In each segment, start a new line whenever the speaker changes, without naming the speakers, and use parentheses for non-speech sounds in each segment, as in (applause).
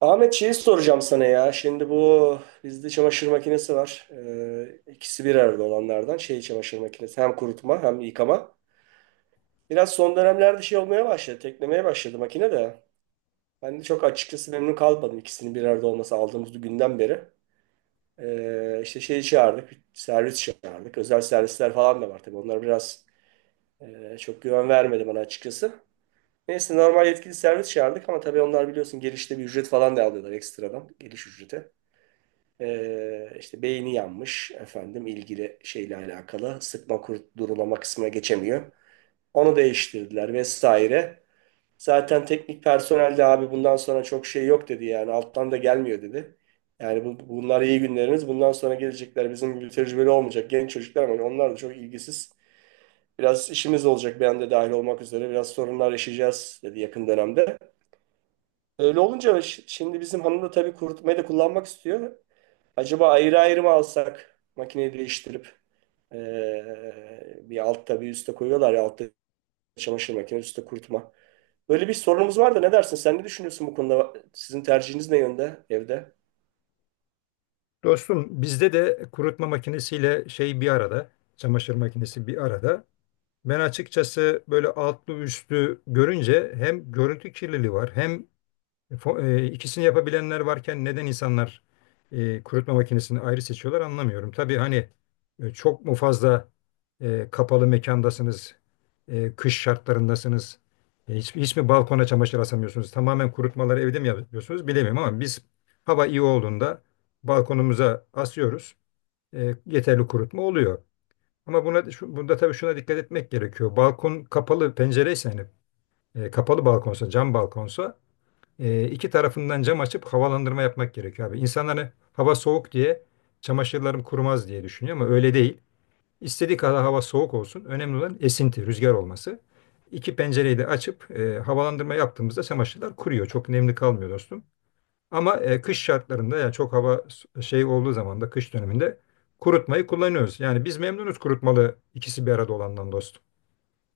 Ahmet şeyi soracağım sana ya. Şimdi bu bizde çamaşır makinesi var. İkisi bir arada olanlardan şey çamaşır makinesi. Hem kurutma hem yıkama. Biraz son dönemlerde şey olmaya başladı. Teklemeye başladı makine de. Ben de çok açıkçası memnun kalmadım ikisinin bir arada olması aldığımız günden beri. İşte şeyi çağırdık. Servis çağırdık. Özel servisler falan da var tabii. Onlar biraz çok güven vermedi bana açıkçası. Neyse normal yetkili servis çağırdık ama tabii onlar biliyorsun girişte bir ücret falan da alıyorlar ekstradan. Giriş ücreti. İşte beyni yanmış efendim ilgili şeyle alakalı sıkma kurt durulama kısmına geçemiyor. Onu değiştirdiler vesaire. Zaten teknik personel de abi bundan sonra çok şey yok dedi yani alttan da gelmiyor dedi. Yani bunlar iyi günlerimiz. Bundan sonra gelecekler bizim gibi tecrübeli olmayacak genç çocuklar ama onlar da çok ilgisiz. Biraz işimiz olacak ben de dahil olmak üzere biraz sorunlar yaşayacağız dedi yakın dönemde. Öyle olunca şimdi bizim hanım da tabii kurutmayı da kullanmak istiyor. Acaba ayrı ayrı mı alsak makineyi değiştirip bir altta bir üstte koyuyorlar ya altta çamaşır makinesi üstte kurutma. Böyle bir sorunumuz var da ne dersin? Sen ne düşünüyorsun bu konuda? Sizin tercihiniz ne yönde evde?
Dostum, bizde de kurutma makinesiyle şey bir arada, çamaşır makinesi bir arada. Ben açıkçası böyle altlı üstlü görünce hem görüntü kirliliği var hem İkisini yapabilenler varken neden insanlar kurutma makinesini ayrı seçiyorlar anlamıyorum. Tabii hani çok mu fazla kapalı mekandasınız, kış şartlarındasınız, hiç, hiç mi balkona çamaşır asamıyorsunuz, tamamen kurutmaları evde mi yapıyorsunuz bilemiyorum ama biz hava iyi olduğunda balkonumuza asıyoruz. Yeterli kurutma oluyor. Ama buna, şu, bunda tabii şuna dikkat etmek gerekiyor. Balkon kapalı pencereyse, hani kapalı balkonsa, cam balkonsa, iki tarafından cam açıp havalandırma yapmak gerekiyor abi. İnsanlar, hani hava soğuk diye çamaşırlarım kurumaz diye düşünüyor, ama öyle değil. İstediği kadar hava soğuk olsun. Önemli olan esinti, rüzgar olması. İki pencereyi de açıp havalandırma yaptığımızda çamaşırlar kuruyor. Çok nemli kalmıyor dostum. Ama kış şartlarında, yani çok hava şey olduğu zaman da, kış döneminde kurutmayı kullanıyoruz. Yani biz memnunuz kurutmalı, ikisi bir arada olandan dostum.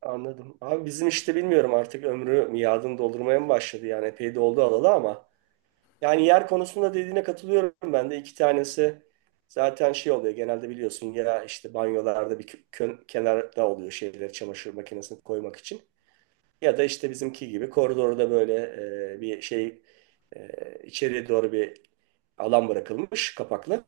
Anladım. Abi bizim işte bilmiyorum artık ömrü miadını doldurmaya mı başladı? Yani epey de oldu alalı ama. Yani yer konusunda dediğine katılıyorum ben de. İki tanesi zaten şey oluyor genelde biliyorsun ya işte banyolarda bir kenarda oluyor şeyler çamaşır makinesini koymak için. Ya da işte bizimki gibi koridorda böyle bir şey içeriye doğru bir alan bırakılmış kapaklı.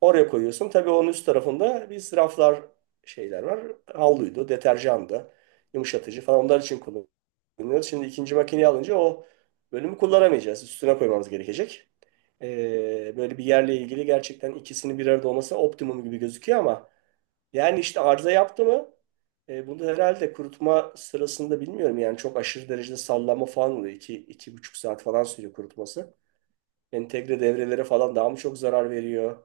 Oraya koyuyorsun. Tabii onun üst tarafında biz raflar şeyler var. Havluydu, deterjandı, yumuşatıcı falan onlar için kullanıyoruz. Şimdi ikinci makineyi alınca o bölümü kullanamayacağız. Üstüne koymamız gerekecek. Böyle bir yerle ilgili gerçekten ikisinin bir arada olması optimum gibi gözüküyor ama yani işte arıza yaptı mı bunu herhalde kurutma sırasında bilmiyorum yani çok aşırı derecede sallanma falan oluyor. İki buçuk saat falan sürüyor kurutması. Entegre devrelere falan daha mı çok zarar veriyor?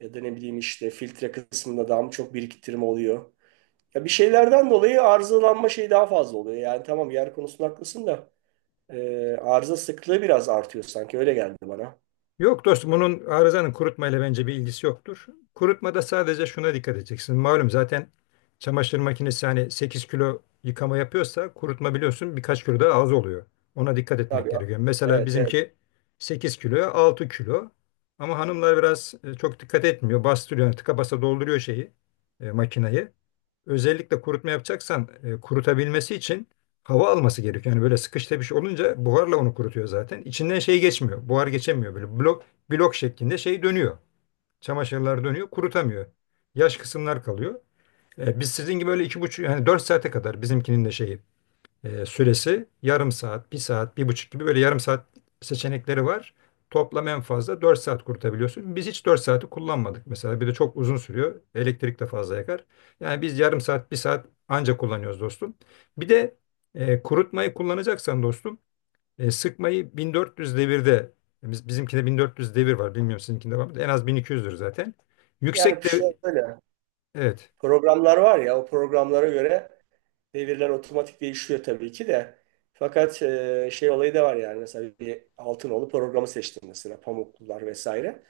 Ya da ne bileyim işte filtre kısmında daha mı çok biriktirme oluyor. Ya bir şeylerden dolayı arızalanma şeyi daha fazla oluyor. Yani tamam yer konusunda haklısın da arıza sıklığı biraz artıyor sanki öyle geldi bana.
Yok dostum, bunun, arızanın kurutmayla bence bir ilgisi yoktur. Kurutmada sadece şuna dikkat edeceksin. Malum, zaten çamaşır makinesi hani 8 kilo yıkama yapıyorsa, kurutma biliyorsun birkaç kilo daha az oluyor. Ona dikkat etmek
Tabii.
gerekiyor. Mesela
Evet, evet.
bizimki 8 kiloya 6 kilo. Ama hanımlar biraz çok dikkat etmiyor. Bastırıyor, tıka basa dolduruyor şeyi, makinayı. Özellikle kurutma yapacaksan, kurutabilmesi için hava alması gerekiyor. Yani böyle sıkış tepiş olunca buharla onu kurutuyor zaten. İçinden şey geçmiyor. Buhar geçemiyor böyle. Blok blok şeklinde şey dönüyor. Çamaşırlar dönüyor, kurutamıyor. Yaş kısımlar kalıyor. Biz sizin gibi böyle 2,5, yani 4 saate kadar, bizimkinin de şeyi, süresi yarım saat, bir saat, bir buçuk gibi, böyle yarım saat seçenekleri var. Toplam en fazla 4 saat kurutabiliyorsun. Biz hiç 4 saati kullanmadık mesela. Bir de çok uzun sürüyor. Elektrik de fazla yakar. Yani biz yarım saat, bir saat anca kullanıyoruz dostum. Bir de kurutmayı kullanacaksan dostum, sıkmayı 1400 devirde, bizimkinde 1400 devir var. Bilmiyorum, sizinkinde var mı? En az 1200'dür zaten.
Yani
Yüksek de,
şöyle
evet.
programlar var ya o programlara göre devirler otomatik değişiyor tabii ki de. Fakat şey olayı da var yani mesela bir Altınoğlu programı seçtim mesela Pamuklular vesaire.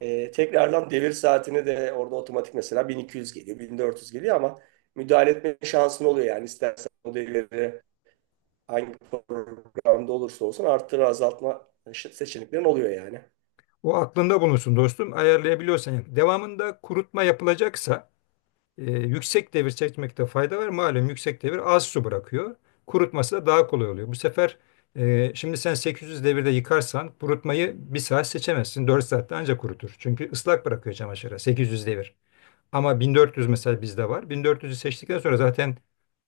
E, tekrardan devir saatini de orada otomatik mesela 1200 geliyor, 1400 geliyor ama müdahale etme şansın oluyor yani. İstersen o devirleri hangi programda olursa olsun arttırı azaltma seçeneklerin oluyor yani.
O aklında bulunsun dostum, ayarlayabiliyorsan. Yani devamında kurutma yapılacaksa, yüksek devir çekmekte fayda var. Malum, yüksek devir az su bırakıyor. Kurutması da daha kolay oluyor. Bu sefer şimdi sen 800 devirde yıkarsan, kurutmayı bir saat seçemezsin. 4 saatte ancak kurutur. Çünkü ıslak bırakıyor çamaşırı 800 devir. Ama 1400 mesela bizde var. 1400'ü seçtikten sonra zaten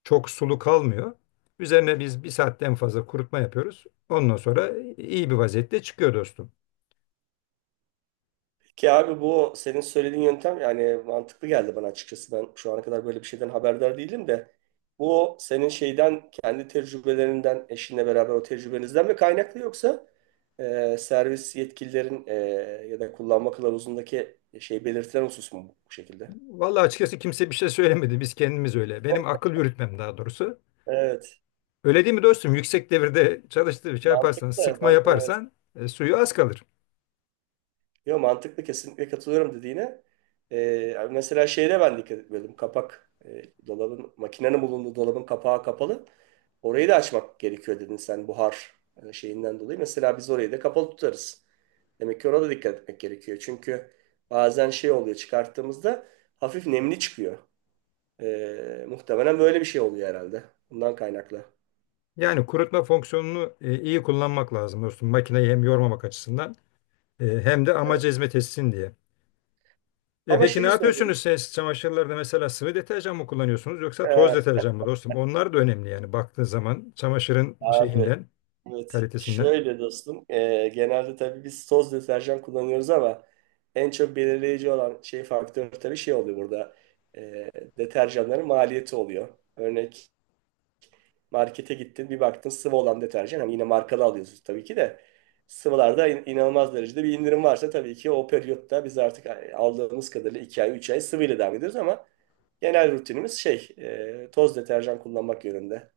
çok sulu kalmıyor. Üzerine biz bir saatten fazla kurutma yapıyoruz. Ondan sonra iyi bir vaziyette çıkıyor dostum.
Ki abi bu senin söylediğin yöntem yani mantıklı geldi bana açıkçası. Ben şu ana kadar böyle bir şeyden haberdar değilim de bu senin şeyden kendi tecrübelerinden eşinle beraber o tecrübenizden mi kaynaklı yoksa servis yetkililerin ya da kullanma kılavuzundaki şey belirtilen husus mu bu şekilde?
Vallahi açıkçası kimse bir şey söylemedi. Biz kendimiz öyle. Benim akıl yürütmem daha doğrusu.
Evet.
Öyle değil mi dostum? Yüksek devirde çalıştığı bir şey yaparsan,
Mantıklı.
sıkma
Evet.
yaparsan, suyu az kalır.
Yo, mantıklı, kesinlikle katılıyorum dediğine. Mesela şeyde ben dikkat etmiyordum. Kapak makinenin bulunduğu dolabın kapağı kapalı. Orayı da açmak gerekiyor dedin sen buhar şeyinden dolayı. Mesela biz orayı da kapalı tutarız. Demek ki ona da dikkat etmek gerekiyor. Çünkü bazen şey oluyor çıkarttığımızda hafif nemli çıkıyor. Muhtemelen böyle bir şey oluyor herhalde. Bundan kaynaklı.
Yani kurutma fonksiyonunu iyi kullanmak lazım dostum. Makineyi hem yormamak açısından, hem de amaca
Evet.
hizmet etsin diye. E,
Ama
peki ne
şeyi söyleyeyim.
yapıyorsunuz siz çamaşırlarda, mesela sıvı deterjan mı kullanıyorsunuz yoksa toz
Ee,
deterjan mı dostum? Onlar da önemli yani, baktığın zaman çamaşırın
Abi,
şeyinden,
evet
kalitesinden.
şöyle dostum, genelde tabii biz toz deterjan kullanıyoruz ama en çok belirleyici olan şey faktör tabii şey oluyor burada. Eee, Deterjanların maliyeti oluyor. Örnek, markete gittin bir baktın sıvı olan deterjan hani yine markalı alıyorsunuz tabii ki de, sıvılarda inanılmaz derecede bir indirim varsa tabii ki o periyotta biz artık aldığımız kadarıyla 2 ay 3 ay sıvıyla devam ediyoruz ama genel rutinimiz şey, toz deterjan kullanmak yönünde.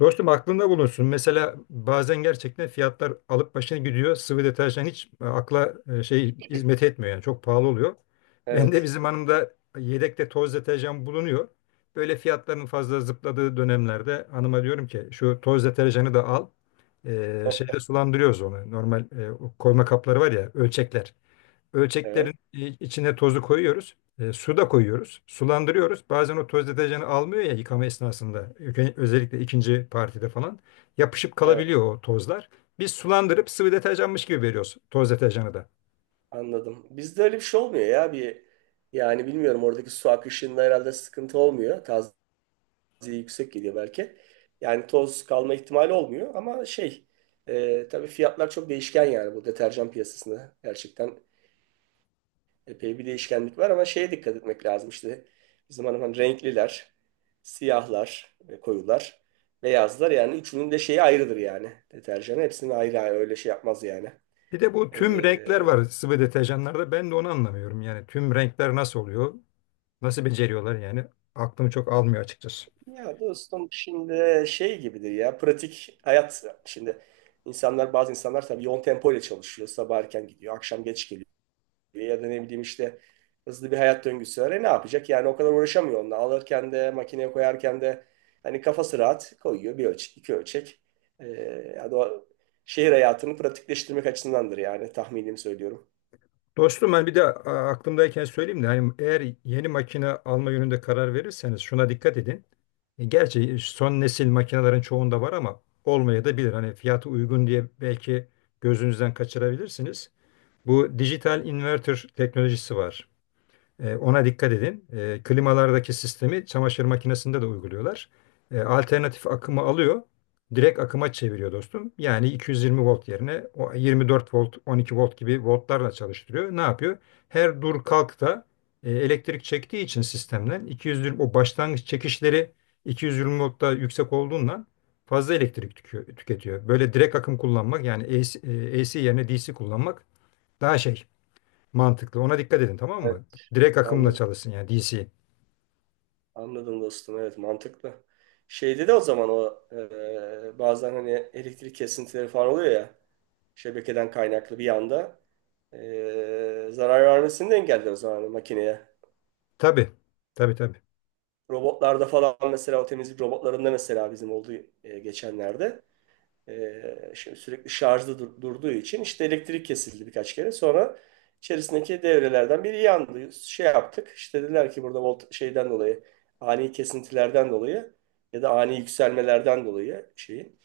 Dostum, aklında bulunsun. Mesela bazen gerçekten fiyatlar alıp başına gidiyor. Sıvı deterjan hiç akla şey hizmet etmiyor yani, çok pahalı oluyor. (laughs) Ben de,
Evet,
bizim hanımda yedekte toz deterjan bulunuyor. Böyle fiyatların fazla zıpladığı dönemlerde hanıma diyorum ki, şu toz deterjanı da al. Şeyde sulandırıyoruz onu. Normal, o koyma kapları var ya, ölçekler. Ölçeklerin
evet,
içine tozu koyuyoruz. Su da koyuyoruz. Sulandırıyoruz. Bazen o toz deterjanı almıyor ya yıkama esnasında. Özellikle ikinci partide falan. Yapışıp
evet.
kalabiliyor o tozlar. Biz sulandırıp sıvı deterjanmış gibi veriyoruz toz deterjanı da.
Anladım. Bizde öyle bir şey olmuyor ya. Bir, yani bilmiyorum oradaki su akışında herhalde sıkıntı olmuyor. Taziye yüksek geliyor belki. Yani toz kalma ihtimali olmuyor ama şey, tabii fiyatlar çok değişken yani bu deterjan piyasasında. Gerçekten epey bir değişkenlik var ama şeye dikkat etmek lazım işte. Bizim hanım hani renkliler, siyahlar, koyular, beyazlar yani üçünün de şeyi ayrıdır yani. Deterjanı hepsini ayrı ayrı öyle şey yapmaz yani.
Bir de bu
E,
tüm renkler var sıvı deterjanlarda. Ben de onu anlamıyorum. Yani tüm renkler nasıl oluyor? Nasıl beceriyorlar yani? Aklım çok almıyor açıkçası.
Ya dostum şimdi şey gibidir ya pratik hayat. Şimdi insanlar, insanlar tabii yoğun tempo ile çalışıyor, sabah erken gidiyor akşam geç, ya da ne bileyim işte hızlı bir hayat döngüsü var. E ne yapacak? Yani o kadar uğraşamıyor onunla. Alırken de makineye koyarken de hani kafası rahat koyuyor bir ölçek, iki ölçek. E, Yani o şehir hayatını pratikleştirmek açısındandır yani, tahminimi söylüyorum.
Dostum, ben bir de aklımdayken söyleyeyim de, hani eğer yeni makine alma yönünde karar verirseniz şuna dikkat edin. Gerçi son nesil makinelerin çoğunda var, ama olmaya da bilir. Hani fiyatı uygun diye belki gözünüzden kaçırabilirsiniz. Bu dijital inverter teknolojisi var. Ona dikkat edin. Klimalardaki sistemi çamaşır makinesinde de uyguluyorlar. Alternatif akımı alıyor, direkt akıma çeviriyor dostum. Yani 220 volt yerine o 24 volt, 12 volt gibi voltlarla çalıştırıyor. Ne yapıyor? Her dur kalkta elektrik çektiği için sistemden, 220, o başlangıç çekişleri 220 voltta yüksek olduğundan, fazla elektrik tüketiyor. Böyle direkt akım kullanmak, yani AC, AC yerine DC kullanmak daha şey, mantıklı. Ona dikkat edin, tamam
Evet,
mı? Direkt akımla
anladım.
çalışsın, yani DC.
Anladım dostum. Evet, mantıklı. Şeyde de o zaman o bazen hani elektrik kesintileri falan oluyor ya şebekeden kaynaklı bir anda zarar vermesini de engeller o zaman hani makineye.
Tabii. Tabii tabii.
Robotlarda falan, mesela o temizlik robotlarında mesela bizim oldu geçenlerde. Şimdi sürekli şarjda durduğu için işte elektrik kesildi birkaç kere. Sonra içerisindeki devrelerden biri yandı. Şey yaptık. İşte dediler ki burada volt şeyden dolayı ani kesintilerden dolayı ya da ani yükselmelerden dolayı şeyin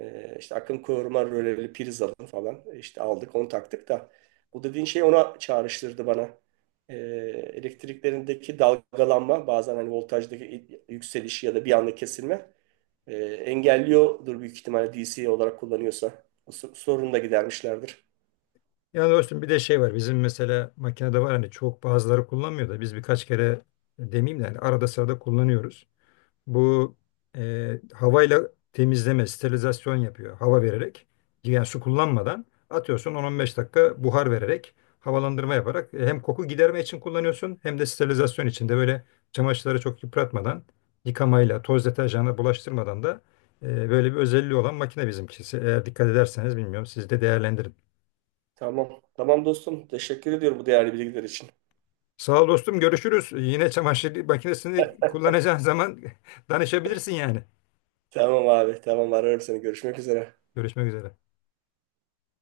işte akım koruma röleli priz alın falan, işte aldık onu taktık da bu dediğin şey ona çağrıştırdı bana. E, Elektriklerindeki dalgalanma bazen hani voltajdaki yükselişi ya da bir anda kesilme engelliyordur büyük ihtimalle DC olarak kullanıyorsa. Bu sorunu da gidermişlerdir.
Yani dostum, bir de şey var. Bizim mesela makinede var, hani çok bazıları kullanmıyor da biz birkaç kere, demeyeyim de, hani arada sırada kullanıyoruz. Bu havayla temizleme, sterilizasyon yapıyor. Hava vererek, yani su kullanmadan, atıyorsun 10-15 dakika buhar vererek, havalandırma yaparak, hem koku giderme için kullanıyorsun hem de sterilizasyon için de, böyle çamaşırları çok yıpratmadan, yıkamayla, toz deterjanla bulaştırmadan da, böyle bir özelliği olan makine bizimkisi. Eğer dikkat ederseniz, bilmiyorum, siz de değerlendirin.
Tamam. Tamam dostum. Teşekkür ediyorum bu değerli bilgiler için.
Sağ ol dostum, görüşürüz. Yine çamaşır makinesini kullanacağın zaman (laughs) danışabilirsin yani.
Tamam abi. Tamam, ararım seni. Görüşmek üzere.
Görüşmek üzere.